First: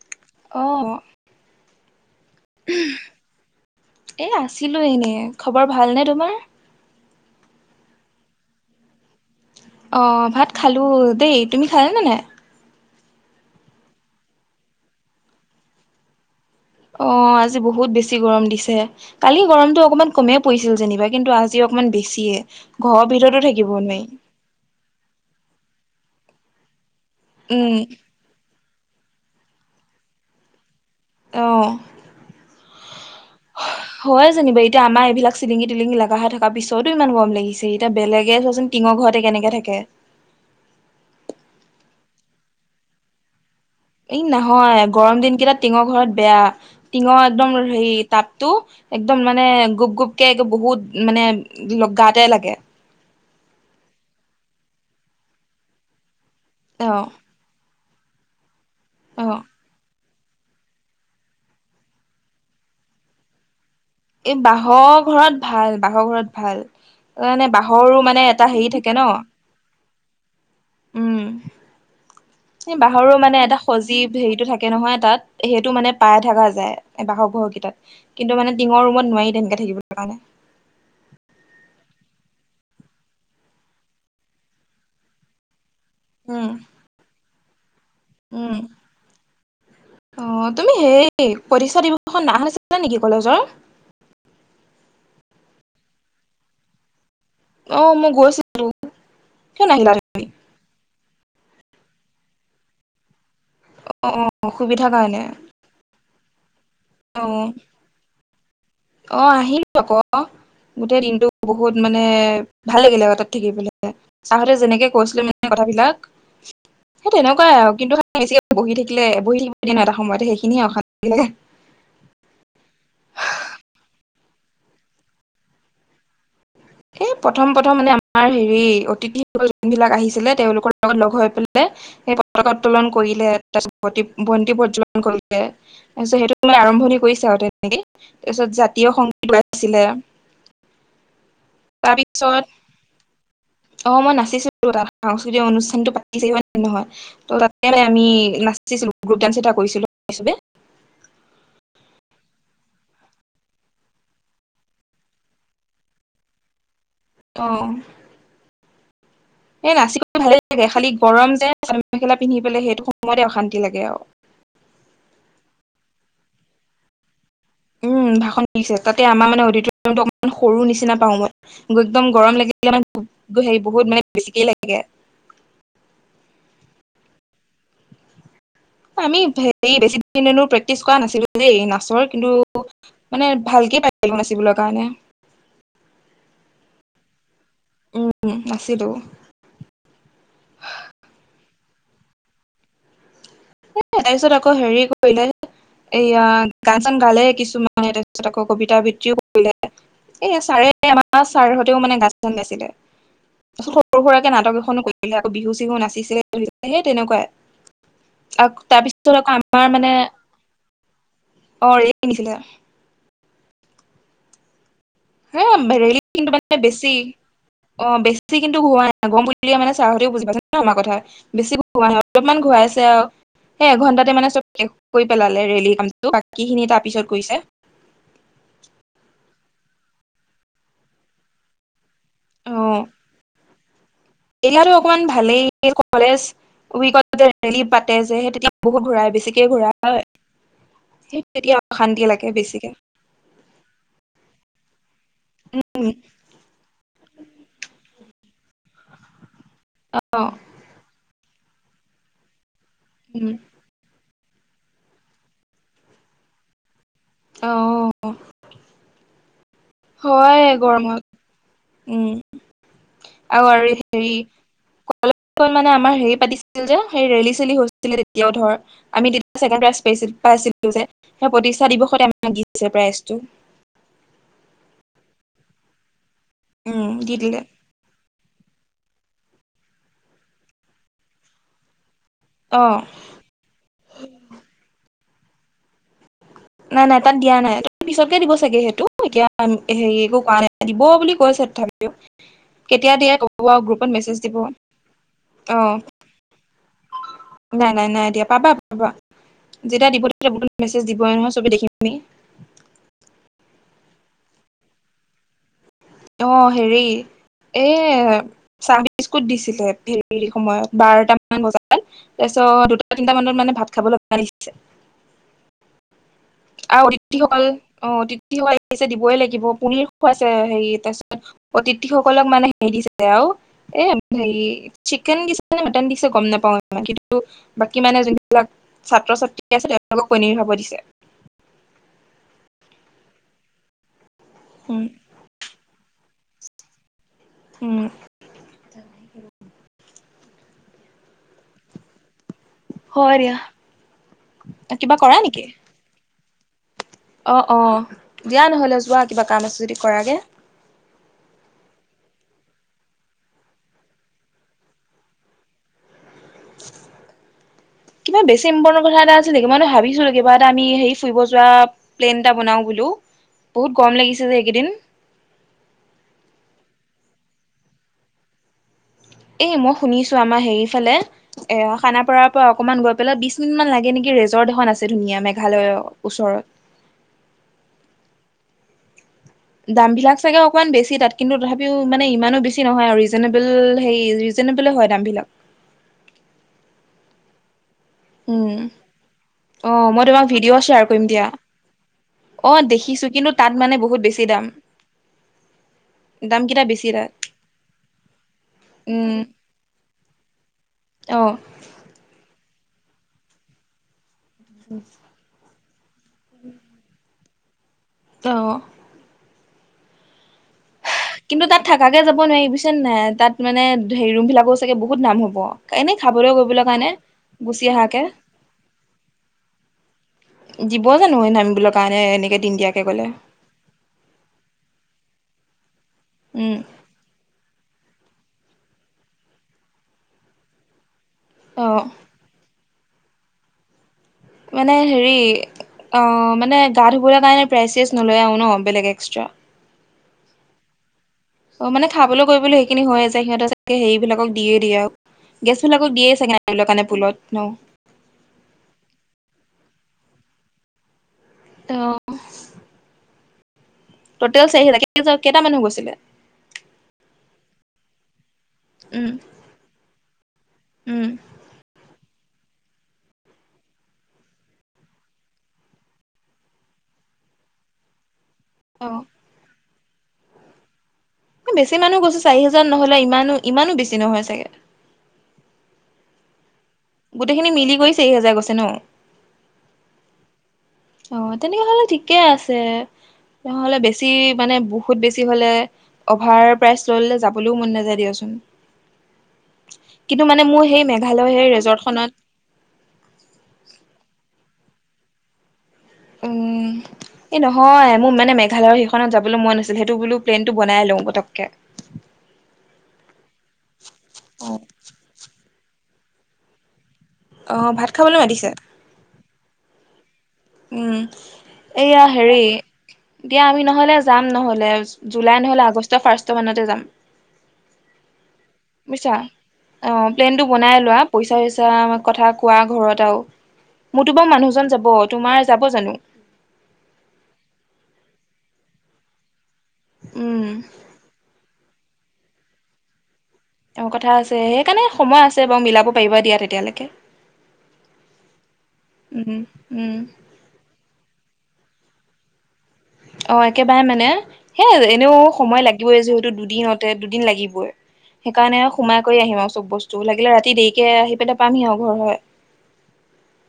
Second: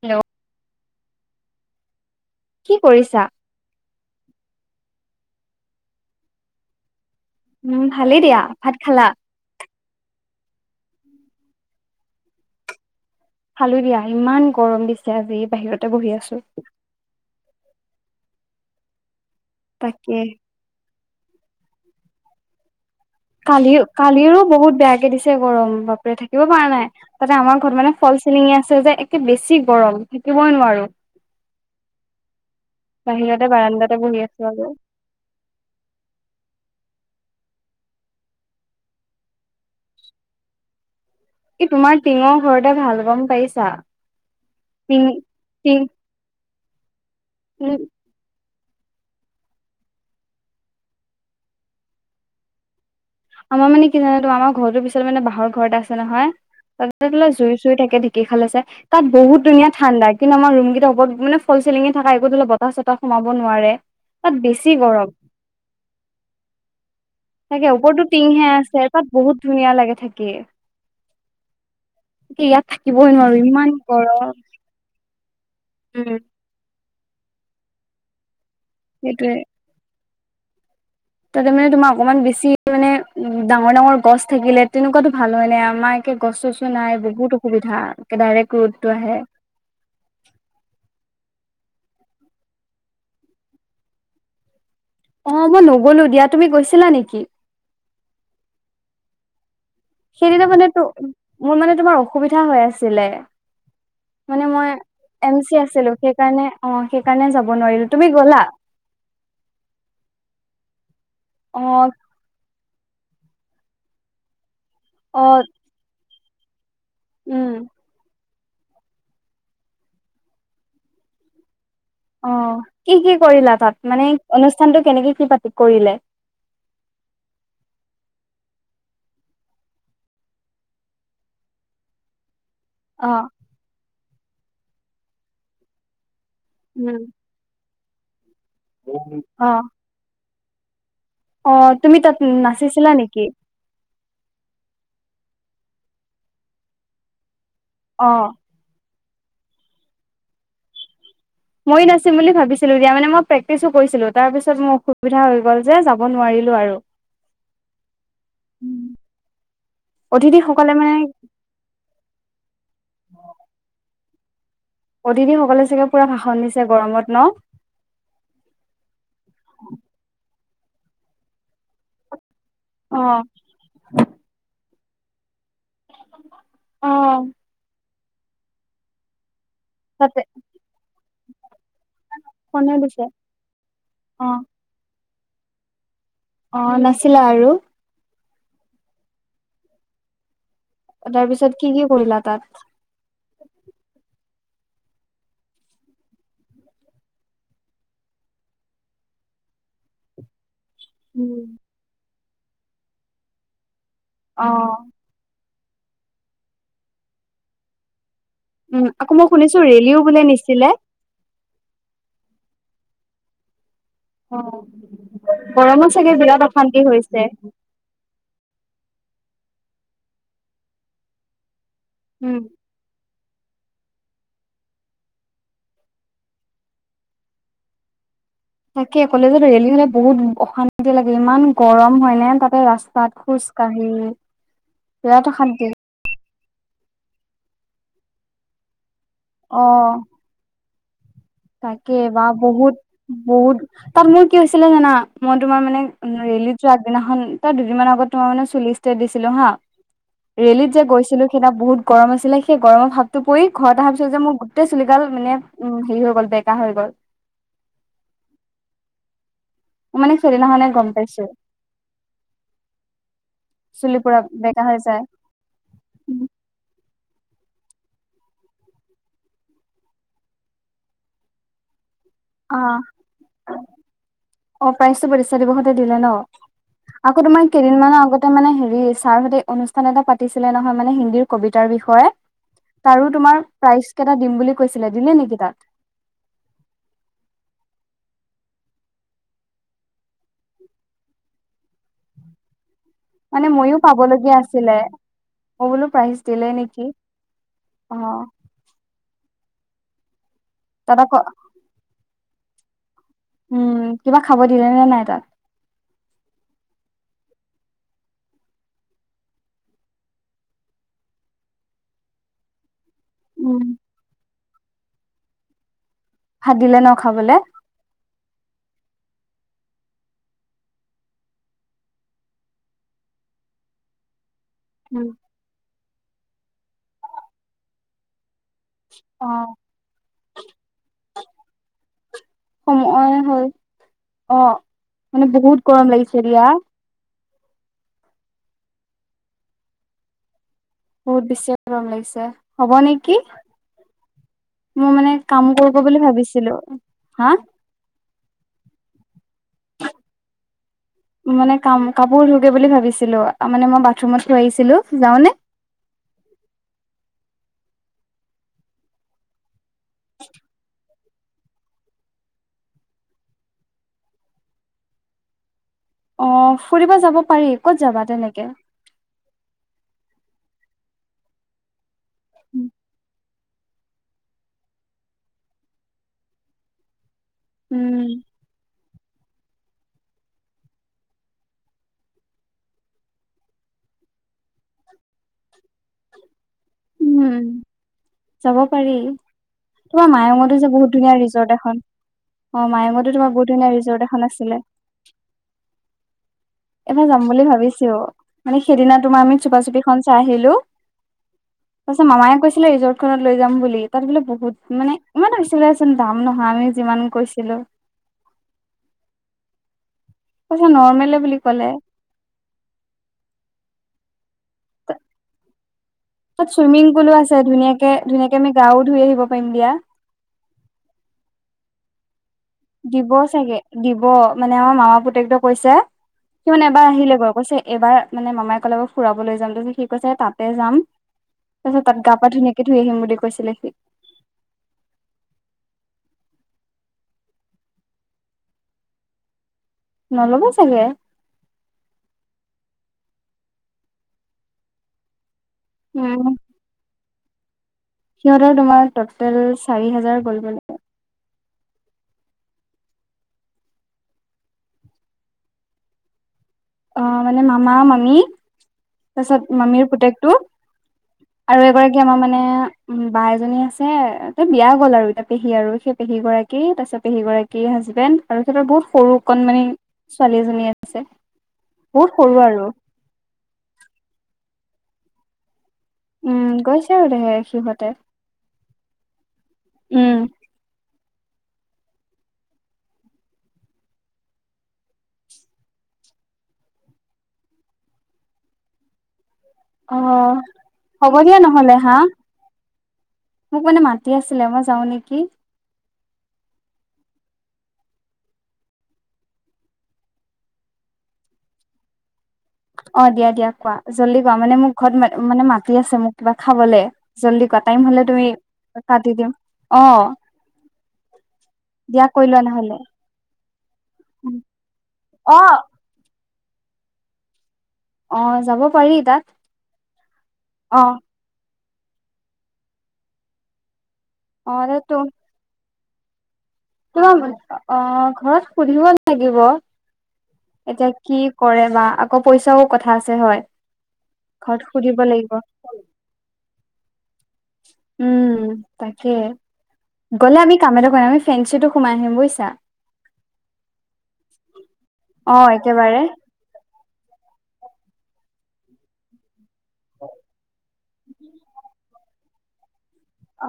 Hello. অঁহ কি কৰিছা? এ আছিলো এনে খবৰ ভালনেে তোমাৰ? উঁম ভালেই দিয়া, ভাত খালা? অ ভাত খালো দেই তুমি খালা নে নাই। খালোঁ দিয়া ইমান গৰম দিছে আজি বাহিৰতে বহি আছো। অ', আজি বহুত বেছি গৰম দিছে। কালি গৰমতটো অকমান তাকে কমে পৰিছিল যেনিবা কিন্তু আজি অকনমান বেছিয়ে। ঘৰৰ ভিতৰতো থাকিব কালি নোৱাৰি কালিৰো বহুত বেয়া। কে দিছে গৰম বাপৰে থাকিব পৰা নাই তাতে আমাৰ উম, ঘৰত মানে ফল চিলিঙি আছে যে। একে বেছি গৰম থাকিবই নোৱাৰোঁ। অহ। বাহিৰতে বাৰাণ্ডাতে বহি হয় আছো আৰু। যেনিবা এতিয়া আমাৰ এইবিলাক চিলিঙি টিলিঙগি লগা হৈ থকা পিছতো ইমান গম লাগে। ছে এতিয়া বেলেগে চোৱাচোন টিঙৰ ঘৰতে কেনেকে থাকে। ই তোমাৰ টিঙৰ ঘৰতে ভাল গম পাইছে। এই নহয় গৰম দিন কেইটা টিং টিঙৰ ঘৰত বেয়া টিঙৰ একদম উম হেৰি তাপ। টো একদম মানে গুপ গুপকে বহুত মানে গাতে লাগে। আমাৰ মানে কি জানো ত আমাৰ ঘৰটোৰ পিছত মানে বাহহৰ ঘৰতে আছে নহয় অ তাতে ত জুই চুই থাক। ঢেঁকী হাল আছে তাত অ বহুত ধুনীয়া ঠাণ্ডা। কিন্তু আমাৰ ৰুম কেইটা হবত মান ফ চিলিঙে থাকা একোতো বতাহ- চতাহ সোমাব নোৱাৰে। তাত এই বেছি বাঁহৰ গৰম ঘৰত ভাল বাঁহৰ ঘৰত ভাল এ বাঁহৰো মানে। টিঙহে এটা হেৰি আছে থাকে ন তাত বহুত ধুনীয়া লাগে থাকে। উম এই থাকিবই বাহৰো নোৱাৰো মানে এটা ইমান সজীৱ গৰম হেৰিতটো থাকে নহয় তাত। সেইটো মানে উম পাই থাকা যায় বাহঁঘৰ কেইটাত কিন্তু মানে টঙৰ ৰুমত সেইটোয়ে নোৱাৰি তেনেকে থাকিব। [unintelligible] তাতে মানে তোমাৰ অকমান বেছি মানে উ ডাঙৰ ডাঙৰ গছ থাকিলে তেনেকুৱাতো ভাল হয় নাই। আমাৰে গছ উম চছ নাই বহুত অসুবিধাে উম ডাইৰেক্ট ৰ'দটো আহে। অ তুমি হেই পৰক্ষা দিৱসখন না শনিছিলা নেকি কলেজৰ। অ মই নগলো দিয়া তুমি গৈছিলা নেকি? অ মই গৈছিলো। কিয় নাহিলা সেইদিনা মানে ত মোৰ মানে তোমাৰ অসুবিধা হৈ আছিলে। অ অ মানে মই অসুবিধাৰ কাৰণে এম চি আছিলো সেই। সেইকাৰণে অ সেইকাৰণে অ যাব নোৱাৰিলো তুমি গ'লা। অ আহিল আকৌ গোটেই দিনতটো অ বহুত মানে। ভাল লাগিলে তাত থাকিবলৈ চাহঁতে যেনেকে কৈছিলে অ মানে কথাবিলাক। সেই তেনেকুৱাই উম আৰু কিন্তু। বেছিকে বহি থাকিলে বহি থাকিব দিয়ে ন এটা সময়তে সেইখিনিয়ে অশান্ত লাগিলে্ অ কি কি কৰিলা তাত মানে অনুষ্ঠানটো কেনেকে কি পাতি কৰিলে। স প্ৰথম প্ৰথম মানে আমাৰ হেৰি অতিথি যোনবিলাক আহিছিলে তেওঁলোকৰ লগত লগ হৈ পেলাই। উত্তোলন অ কৰিলে তাৰপিছত বন্তি প্ৰজ্বলন কৰিলে তাৰপিছ সেইটো। আৰম্ভণি উম কৰিছে আৰু তেনেকে তাৰপিছত জাতীয় সংগীত অ আছিলে। অ তুমি তাত নাচিছিলা নেকি। অ মই নাচিছো তাত সাংস্কৃতিক অনুষ্ঠানটো পাতি ন নহয় ত' তাত। অ আমি নাচিছিলো গ্ৰুপ ডান্স এটা কৰিছিলো চবে। মই নাচিম বুলি ভাবিছিলো দিয়া মানে মই প্ৰেক্টিচো কৰিছিলো তাৰ পিছত মোৰ অসুবিধা হৈ গল যে যাব নোৱাৰি। নোৱাৰিলোঁ আৰু। অ। উম। এই নাচিব ভালেই লাগে খালি গৰম যে চ মেখেলা পিন্ধি পেলাই সেইটো সময়তে অশান্তি লাগে আৰু। অতিথি সকলে চাগে পুৰা ভাষণ দিছে গৰমত ন। উম ভাষণ দিছে তাতে আমাৰ মানে অডিটৰিয়ামটো অমান সৰু নিচিনা পাও মই একদম গৰম অ লাগে। বহুত মানে বেছিকেই লাগে। অ আমি হে বেছি তাতে দো প্ৰেক্টিচ কৰা নাছিলো যে এই ন। মাছৰ কিন্তু ভাষণে দিছে মানে ভালকে পাইছিলো অ নাচিবলৈৰ কাৰণে। অ নাছিলা আৰু নাছিলো। তাৰপিছত কি কি কৰিলা তাত। এ তাৰ পিছত আকৌ হেৰি কৰিলে। এইয়া গান চান গালে কিছুমানে তাৰপিছত আকৌ কবিতা আবিত্তিও কৰিলে। এইয়া চাৰে আমাৰ ছাৰহঁতেও মানে গা চান গাইছিলে আৰু সৰু সুৰাকে অ নাটক এখনো কৰিলে আকৌ বিহু নাচিছিলে সেই তেনেকুৱাই। আ উম তাৰপিছত মই আকৌ শুনিছো আমাৰ মানে ৰেলীও বোলে নিছিলে। অ এই কিনিছিলে। অ। হে ৰেলী কিন্তু মানে বেছি হৈছে অ বেছি কিন্তু হোৱা নাই। ন গম বুল দিয়ে মানে ছাহঁতেও বুজি পাইছে ন আমাৰ কথা বেছ নাই উম। অলপমান ঘূৰাই আছে আৰু হে এঘন্টাতে মানে চব শষ পেলালে ৰেল কাম বাকীখিনি তাৰ পিছত কৈছে। তাকে কলেজত ৰেলি হলে বহুত অশান্তি লাগে ইমান গৰম। হয়নে তাতে ৰাস্তাত খোজ কাঢ়ি এইো অকমান বিৰাট অশান্তি ভালেই কলেজ উইকতনেৰেলি পাতে যে স তেতিয়া বহুত ঘূৰাই বেছিকে অ ঘূৰা হয়। তাকে বা বহুত বহুত তাত মোৰ কি হৈছিলে জানা। মই তোমাৰ মানে উম ৰেলীতো আগদিনাখন তাৰ দুদিনমান আগত তোমাৰ মানে চুলি ষ্টেত দিছিলো হা। অ ৰেলীত যে গৈছিলো সেইদিনা বহুত গৰম আছিলে সেই গৰমৰ ভাৱটো উম পৰি ঘৰত আহা- পিছত যে মোৰ গোটেই চুলিগাল মানে উম হেৰি হৈ গ'ল বেকা হৈ গ'ল। অহঁ। মই মানে হয় সেইদিনাখনে গম পাইছো গৰমত উমঁ। আৰু আৰু চুলি হেৰি পুৰা বেকা হৈ যায় কলেজত মানে আমাৰ হেৰি পাতিছিল যে। সেই ৰেলি চেলি হৈছিলে তেতিয়াও ধৰ। আমি তেতিয়া ছেকেণ্ড প্ৰাইজ পাইছিলো যে সেই প্ৰতিষ্ঠা দিৱসত আমি- মাগিছে প্ৰাইজটো। অঁ প্ৰাইজটো পতিষ্ঠা দিৱসতে দিলে ন। উম দি আকৌ দিলে তোমাৰ কেইদিনমানৰ আগত- মানে সেৰি ছাৰ সতে অনুষ্ঠান এটা পাতিছিলে নহয় মানে হিন্দীৰ কবিতাৰ বিষয়ে। অ তাৰো তোমাৰ প্ৰাইজ কেইটা দিম বুলি কৈছিলে। দিলে নেকি তাত? নাই নাই তাত দিয়া নাই। ত পিছতকে দিব চাগে সেইটো এতিয়া সেৰি একো কৰা নাই দিব বুলি কৈছে- তথাপিওঁ। মানে মইও পাব লগীয়া আছিলে। অ মই বোলো প্ৰাইজ দিলে নেকি। নাই নাই অ নাই দিয়া। পাবা পাবা যেতিয়া দিব- মেছেজ তাত দিবয় আকৌ নহয় চবে দেখিম আমি। উমঁ কিবা খাব দিলে নে নাই তাত? অঁ সেৰি- এ চাহ বিস্কুট দিছিলে সেই সময়ত বাৰটা মান বজাত। তাৰপিছত দুটা তিনটা মানত মানে উম ভাত খাবলৈ মাতিছে। ভাত দিলে আৰু ন অতিথি খাবলে সকল অ অতিথি সকল আহিছে দিবই লা- গিব। পনিৰ খুৱাইছে সেৰি তাৰপিছত অতিথি সকলক মানে সেৰি দিছে আৰু- এ সেৰি উম চিকেন দিছে নে মাটন দিছে গম নাপাও ইমান। কিন্তু বাকী মানে এজনী- যিলাক ছাত্ৰ অ ছাত্ৰী আছে তেওঁলোকক পনিৰ খাব দিছে। মই হ'ল অঁ উম মানে বহুত গৰম লাগিছে দিয়া। উমঁ। মোৰ বেছিয়ে গৰম লাগিছে। হ'ব হয় নেকি, দিয়া কিবা মোৰ মানে কাম কৰোগৈ বুলি ভাবিছিলো। হা অঁ অঁ দিয়া নহ'লে যোৱা কিবা কাম আছে যদি কৰাগে। মানে কাম কাপোৰ ধোগে বুলি ভাবিছিলো। তাৰ মানে মই বাথৰুমত [unintelligible] আহিছিলো। যাওঁ নে? কিবা বেছি ইম্পৰ্টেণ্ট কথা এটা আছিল নেকি। মই এনেই ভাবিছিলো কিবা এটা আমি সেৰি- [unintelligible] ফুৰিব যোৱা প্লেন এটা বনাও বোলো। বহুত গৰম লাগিছে যে এইকেইদিন। [unintelligible] অঁ ফুৰিব যাব পাৰি ক'ত যাবা তেনেকে? এই মই শুনিছো আমাৰ হেৰি ফালে এ খানাপাৰাৰ পৰা অকনমান গৈ পেলাই বিশ- মিনিটমান লাগে নেকি ৰেজৰ্ট এখন আছে ধুনীয়া মেঘালয়ৰ ওচৰত। উমঁ। দামবিলাক চাগে অকণমান বেছি তাত কিন্তু তথাপিও মানে ইমানো বেছি নহয় আৰু ৰিজনেবল হেৰি ৰিজনেবল- [unintelligible] হয় দামবিলাক। [unintelligible] [inaudible] উম যাব উমঁ পাৰি অঁ মই তোমাৰ তোমাক ভিডিঅ' মায়ঙতো যে শ্বেয়াৰ বহুত কৰিম ধুনীয়া দিয়া। ৰিজৰ্ট এখন অঁ অ দেখিছো মায়ঙতো কিন্তু তোমাৰ বহুত তাত ধুনীয়া মানে ৰিজৰ্ট বহুত এখন বেছি দাম। আছিলে দাম- [unintelligible] এবাৰ তাত যাম বুলি ভাবিছো মানে সেইদিনা উম তোমাৰ আমি চোপা চুপিখন চায় আহিলো। [unintelligible] অ তাৰপিছত মামায়ে কৈছে- বোলে ৰিজৰ্ট খনত লৈ যাম বুলি। তাত বোলে বহুত মানে ইমান আৰু [unintelligible] দাম নহয় আমি যিমান কৈ- ছিলো। অঁ। কৈছে নৰ্মেলে বুলি কিন্তু তাত ক'লে থাকাকে যাব নোৱাৰি বুজিছে নে নাই। তাত মানে হেৰি ৰুম বিলাকো চাগে বহুত দাম হ'ব। এনেই খাবলৈ তাত কৰিবলৈ চুইমিং কাৰণে পুলো আছে গুচি ধুনীয়াকে অহাকে ধুনীয়াকে আমি গাও ধুই আহিব পাৰিম দিয়া। দিব জানো সেই নামিবলে কাৰণে। এনেকে দিনদিয়াকে গ'লে দিব চাগে দিব মানে আমাৰ মামা পুতেক তোয়ে কৈছে- উম সি মানে এবাৰ আহিলে গৈ, কৈছে এবাৰ- মানে মামাই ক'লে ক ফুৰাবলৈ যাম তাপিছত সি কৈছে তাতে যাম অ তাপিছত তাত গা পা ধুনীয়াকে ধুই আহিম বুলি কৈছিলে সি। মানে হেৰি! অঁ মানে গা ধুবলে কাৰণে প্ৰাইজ শ্ৰাইজ নলয় আও ন বেলেগ এক্সট্ৰা। নল'ব চাগে। অ মানে খাবলৈ কৰিবলৈ সেইখিনি হৈয়ে যায়। সিহঁতে চাগে হেয়ি বিলাকক দিয়ে দিয়ে আও। [unintelligible] গেছবিলাকক দিয়ে উম চাগে নামিবলে কাৰণে পুলত ন। [unintelligible] সিহঁতৰ তোমাৰ ট'টেল চাৰি হাজাৰ কৰিব লাগে। অঁহ। টটেল চাৰি হাজাৰ। কেজ কেইটা মানুহ গৈছিলে? অঁ মানে মামা মামি উম তাপিছত মামীৰ পুতেকটো উম আৰু এগৰাকী আমাৰ মানে বা এজনী আছে ত বিয়া গ'ল আৰু এতিয়া পেহী আৰু সেই পেহী গৰাকী তাপিছত [unintelligible] পেহী গৰাকী হাজবেন্দ আৰু হেতৰ বহুত অ সৰু কন মানি ছোৱালীএজনী আছে। বেছি মানুহ বহুত গৈছো চাৰি সৰু হোজাৰ আৰু নহ'লে ইমানো ইমানো বেছি নহয় চাগে। [unintelligible] উম গৈছে আৰু দে গোটেইখিনি মিলি কৰি সিহঁতে চাৰি হেজাৰ গৈছে ন? উম। অ তেনেকে হলে ঠিকে আছে। তেহ'লে বেছি মানে বহুত বেছি হলে অভাৰ প্ৰাইজ লৈলে যাবলেও মন নাযায় দিয়াচোন। উম আহ সেই হ'ব মেঘালয় দিয়া সেই নহ'লে হা। ৰিজৰ্টখনত মোক মানে মাতি আছিলে মই যাওঁ নেকি। উহ। এই নহয় মোৰ মানে মেঘালয়ৰ সেইখনত যাবলৈ মন আছিল সেইটো বোলো প্লেনটো বনাই লওঁ পটককে। [unintelligible] [inaudible] অঁ দিয়া দিয়া কোৱা জল্দি কোৱা মানে মোক ঘত মানে মাতি আছে মোক কিবা খাবলে। জল্দি কোৱা অ' টাইম ভাত হলে খাবলৈ তুমি মাতিছে? কাটি দিম অ। উম! এইয়া দিয়া কৈ লোৱা হেৰি। নহ'লে দিয়া আমি নহ'লে যাম নহ'লে জুলাই অ নহ'লে আগষ্ট ফাৰ্ষ্ট মানতে যাম। অ যাব পাৰি বুইছা তাত অঁ প্লেন টো বনাই অ লোৱা পইচাইচ আ কথা কোৱা ঘৰত আও মোৰতো বা অ মানুহজন যাব। তোমাৰ যাব জানো? তোমা অ ঘৰত সুধিব লাগিব। উম এতিয়া কি কৰে বা আকৌ পইচাও কথা আছে হয়। তেওঁ কথা আছে ঘৰত সেইকাণে সুধিব সময় লাগিব আছে বাও মিলাব পাৰিবা দিয়া তেতিয়ালেকে। উম তাকে উম উম গ'লে আমি কাম এটা কৰিম আমি ফেঞ্চিটো সোমাই আহিম বুইছা। অঁ একেবাৰে মানে সেই এনেও অ সময় একেবাৰে লাগিবই যিহেতু, দুদিনতে দুদিন লাগিবই। সেইকাৰণে সোমাই কৰি আহিম আৰু চব বস্তু লাগিলে ৰাতি দেৰিকে আহি পেলো পামহি আও ঘৰ হয়।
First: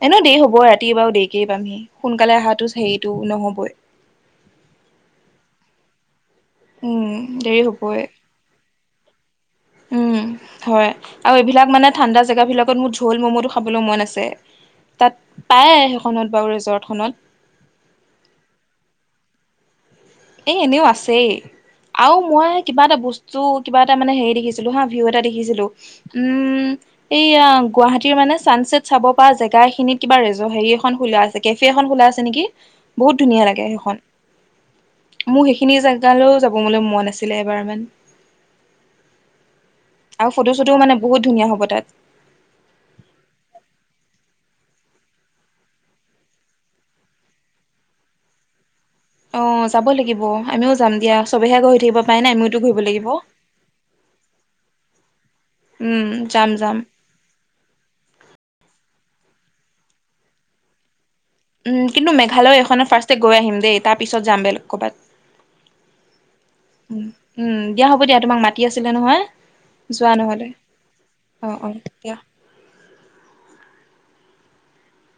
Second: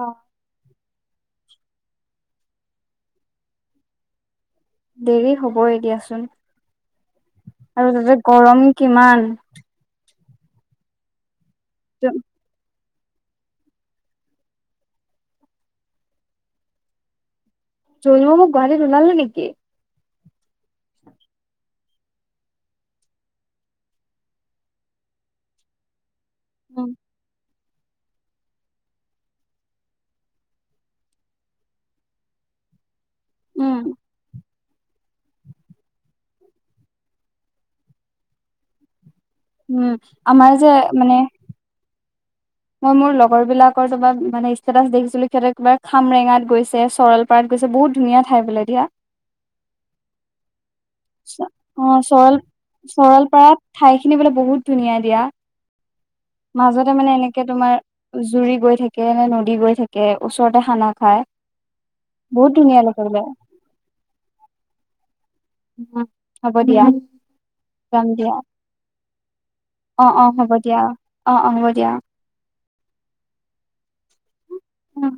অ এনেও দেৰি হ'বই ৰাতি বাও দেৰিকেই পামহি সোনকালে অহাটো হেয়িটো নহবই। দেৰি হব এ দিয়াচোন উম দেৰি আৰু হ'বই তাতে গৰম কিমান। উম হয়। আৰু এইবিলাক মানে ঠাণ্ডা জেগাবিলাকত মো জো ভুল ম'ম'টো খাবলৈ মন আছে। তাত পায় সেইখনত বাৰু ৰিজৰ্টখনত। জুনু গুৱাহাটীত ওলালে নেকি? এই এনেও আছেই। আও মই কিবা এটা বস্তু কিবা এটা মানে হেয়ি দেখিছিলো হা ভিউ এটা দেখিছিলো। উম এইয়া। গুৱাহাটীৰ মানে চানচেট চাব পৰা জেগা খিনিত কিবা ৰিজ হেয়ি এখন খোলা আছে কেফে এখন খোলা আছে নেকি। বহুত ধুনীয়া লাগে উম সেইখন। মো সেইখিনি জেগালৈও যাবলে মন আছিলে এবাৰ মান। উম আৰু আমাৰ ফটো যে চটোও মানে বহুত ধুনীয়া হ'ব তাত। মই মোৰ লগৰ বিলাকৰ জবাব মানে ষ্টেটাচ দেখিছিলো সিহঁতে কিবা খামৰেঙাত গৈছে চৰলপাৰাত গৈ, কৈছে বহুত ধুনীয়া ঠাই বোলে দিয়া, অ যাব লাগিব আমিও যাম দিয়া চবেহে ঘূৰি অ থাকিব পাই নাই আমিওতো ঘূৰিব লাগিব। কিনিবলে বহুত ধুনীয়া দিয়া উম যাম যাম মাজতে মানে এনেকে তোমাৰ জুৰি গৈ থাকে নে নদী গৈ থাকে ওচৰতে খানা খায় উম কিন্তু মেঘালয় এখনৰ ফাৰ্ষ্টে গৈ আহিম দেই তাৰ পিছত যাম বেলেগ ক'বাত হ'ব দিয়া উ উম দিয়া হ'ব দিয়া তোমাক মাতি আছিলে নহয়। অ যোৱা অ নহলে হ'ব দিয়া অ অ দিয়া উম